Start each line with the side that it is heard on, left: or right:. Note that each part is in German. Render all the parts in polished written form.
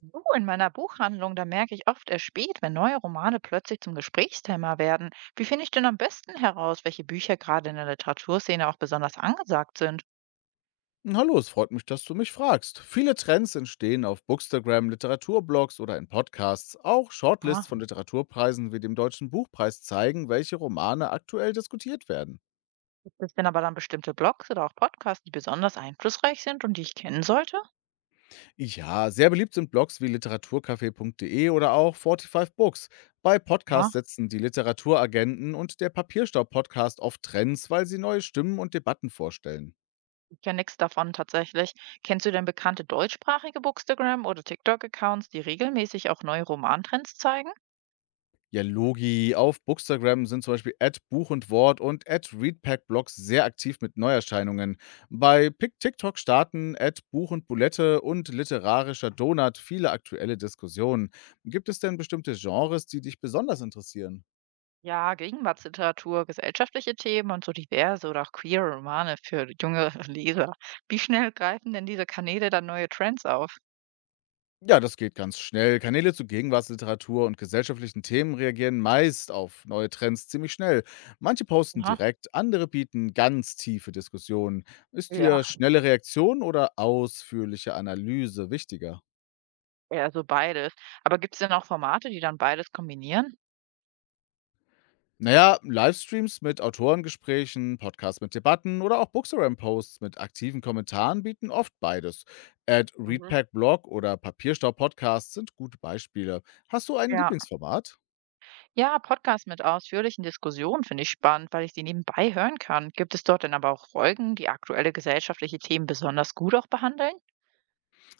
right: Du, in meiner Buchhandlung, da merke ich oft erst spät, wenn neue Romane plötzlich zum Gesprächsthema werden. Wie finde ich denn am besten heraus, welche Bücher gerade in der Literaturszene auch besonders angesagt sind?
left: Hallo, es freut mich, dass du mich fragst. Viele Trends entstehen auf Bookstagram, Literaturblogs oder in Podcasts. Auch Shortlists
right: Ja,
left: von Literaturpreisen wie dem Deutschen Buchpreis zeigen, welche Romane aktuell diskutiert werden.
right: gibt es denn aber dann bestimmte Blogs oder auch Podcasts, die besonders einflussreich sind und die ich kennen sollte?
left: Ja, sehr beliebt sind Blogs wie literaturcafé.de oder auch 45 Books. Bei
right: Ja,
left: Podcasts setzen die Literaturagenten und der Papierstau-Podcast oft Trends, weil sie neue Stimmen und Debatten vorstellen.
right: ich kenne nichts davon tatsächlich. Kennst du denn bekannte deutschsprachige Bookstagram- oder TikTok-Accounts, die regelmäßig auch neue Romantrends zeigen?
left: Ja, Logi. Auf Bookstagram sind zum Beispiel at Buch und Wort und at Readpack-Blogs sehr aktiv mit Neuerscheinungen. Bei Pick TikTok starten at Buch und Bulette und literarischer Donut viele aktuelle Diskussionen. Gibt es denn bestimmte Genres, die dich besonders interessieren?
right: Ja, Gegenwartsliteratur, gesellschaftliche Themen und so diverse oder auch queere Romane für junge Leser. Wie schnell greifen denn diese Kanäle dann neue Trends auf?
left: Ja, das geht ganz schnell. Kanäle zu Gegenwartsliteratur und gesellschaftlichen Themen reagieren meist auf neue Trends ziemlich schnell. Manche posten
right: Aha,
left: direkt, andere bieten ganz tiefe Diskussionen. Ist
right: ja,
left: dir schnelle Reaktion oder ausführliche Analyse wichtiger?
right: eher so beides. Aber gibt es denn auch Formate, die dann beides kombinieren?
left: Naja, Livestreams mit Autorengesprächen, Podcasts mit Debatten oder auch Bookstagram-Posts mit aktiven Kommentaren bieten oft beides. Ad
right: Mhm.
left: Readpack Blog oder Papierstau Podcast sind gute Beispiele. Hast du ein
right: Ja.
left: Lieblingsformat?
right: Ja, Podcast mit ausführlichen Diskussionen finde ich spannend, weil ich die nebenbei hören kann. Gibt es dort denn aber auch Folgen, die aktuelle gesellschaftliche Themen besonders gut auch behandeln?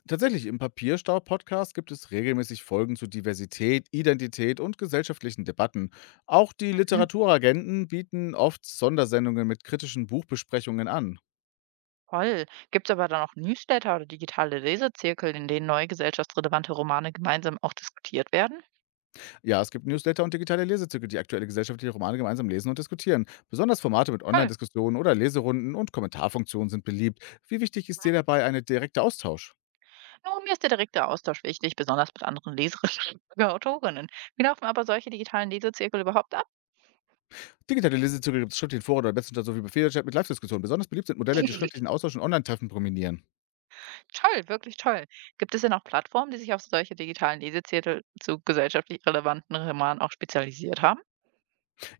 left: Tatsächlich, im Papierstau-Podcast gibt es regelmäßig Folgen zu Diversität, Identität und gesellschaftlichen Debatten. Auch die
right: Mhm.
left: Literaturagenten bieten oft Sondersendungen mit kritischen Buchbesprechungen an.
right: Toll. Gibt es aber dann auch Newsletter oder digitale Lesezirkel, in denen neue gesellschaftsrelevante Romane gemeinsam auch diskutiert werden?
left: Ja, es gibt Newsletter und digitale Lesezüge, die aktuelle gesellschaftliche Romane gemeinsam lesen und diskutieren. Besonders Formate mit
right: Toll.
left: Online-Diskussionen oder Leserunden und Kommentarfunktionen sind beliebt. Wie wichtig ist dir dabei ein direkter Austausch?
right: Nur mir ist der direkte Austausch wichtig, besonders mit anderen Leserinnen und Autorinnen. Wie laufen aber solche digitalen Lesezirkel überhaupt ab?
left: Digitale Lesezüge gibt es schriftlich in Foren oder Messenger sowie Befehlchat mit Live-Diskussionen. Besonders beliebt sind Modelle, die schriftlichen Austausch und Online-Treffen dominieren.
right: Toll, wirklich toll. Gibt es denn auch Plattformen, die sich auf solche digitalen Lesezirkel zu gesellschaftlich relevanten Romanen auch spezialisiert haben?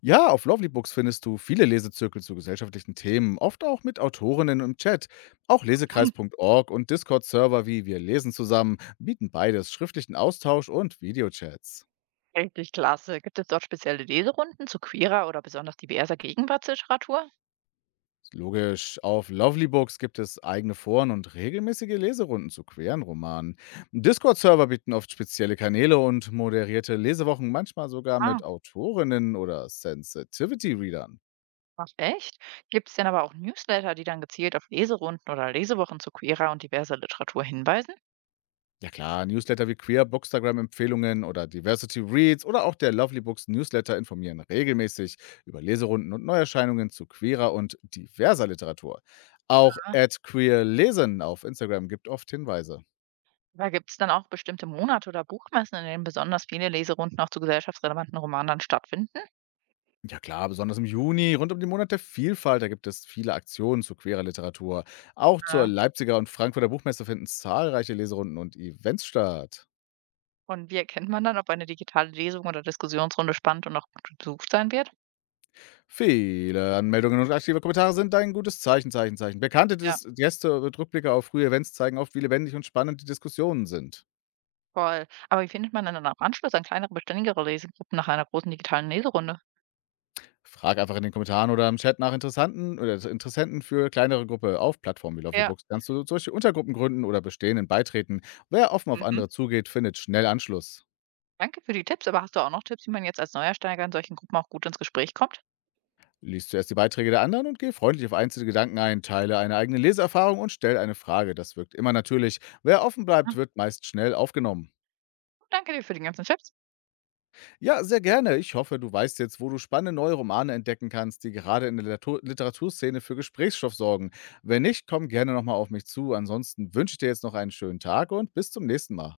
left: Ja, auf Lovely Books findest du viele Lesezirkel zu gesellschaftlichen Themen, oft auch mit Autorinnen im Chat. Auch
right: Hm,
left: lesekreis.org und Discord-Server wie Wir lesen zusammen bieten beides schriftlichen Austausch und Videochats.
right: richtig klasse. Gibt es dort spezielle Leserunden zu queerer oder besonders diverser Gegenwartsliteratur?
left: Logisch, auf Lovely Books gibt es eigene Foren und regelmäßige Leserunden zu queren Romanen. Discord-Server bieten oft spezielle Kanäle und moderierte Lesewochen, manchmal sogar
right: Ah,
left: mit Autorinnen oder Sensitivity-Readern.
right: ach echt? Gibt es denn aber auch Newsletter, die dann gezielt auf Leserunden oder Lesewochen zu queerer und diverser Literatur hinweisen?
left: Ja klar, Newsletter wie Queer, Bookstagram-Empfehlungen oder Diversity Reads oder auch der Lovely Books Newsletter informieren regelmäßig über Leserunden und Neuerscheinungen zu queerer und diverser Literatur. Auch
right: Ah,
left: at queerlesen auf Instagram gibt oft Hinweise.
right: aber gibt es dann auch bestimmte Monate oder Buchmessen, in denen besonders viele Leserunden auch zu gesellschaftsrelevanten Romanen dann stattfinden?
left: Ja klar, besonders im Juni, rund um den Monat der Vielfalt, da gibt es viele Aktionen zu queerer Literatur. Auch zur
right: Ah,
left: Leipziger und Frankfurter Buchmesse finden zahlreiche Leserunden und Events statt.
right: und wie erkennt man dann, ob eine digitale Lesung oder Diskussionsrunde spannend und auch gut besucht sein wird?
left: Viele Anmeldungen und aktive Kommentare sind ein gutes Zeichen. Bekannte
right: Ja,
left: Dis Gäste und Rückblicke auf frühe Events zeigen oft, wie lebendig und spannend die Diskussionen sind.
right: voll. Aber wie findet man denn dann am Anschluss an kleinere, beständigere Lesegruppen nach einer großen digitalen Leserunde?
left: Frag einfach in den Kommentaren oder im Chat nach Interessanten oder Interessenten für kleinere Gruppe. Auf Plattformen wie Lovely
right: Ja.
left: Books kannst du solche Untergruppen gründen oder bestehenden beitreten. Wer offen auf
right: Mhm.
left: andere zugeht, findet schnell Anschluss.
right: Danke für die Tipps, aber hast du auch noch Tipps, wie man jetzt als Neuersteiger in solchen Gruppen auch gut ins Gespräch kommt?
left: Lies zuerst die Beiträge der anderen und geh freundlich auf einzelne Gedanken ein, teile eine eigene Leseerfahrung und stell eine Frage. Das wirkt immer natürlich. Wer offen bleibt,
right: Aha.
left: wird meist schnell aufgenommen.
right: Danke dir für die ganzen Tipps.
left: Ja, sehr gerne. Ich hoffe, du weißt jetzt, wo du spannende neue Romane entdecken kannst, die gerade in der Literaturszene für Gesprächsstoff sorgen. Wenn nicht, komm gerne nochmal auf mich zu. Ansonsten wünsche ich dir jetzt noch einen schönen Tag und bis zum nächsten Mal.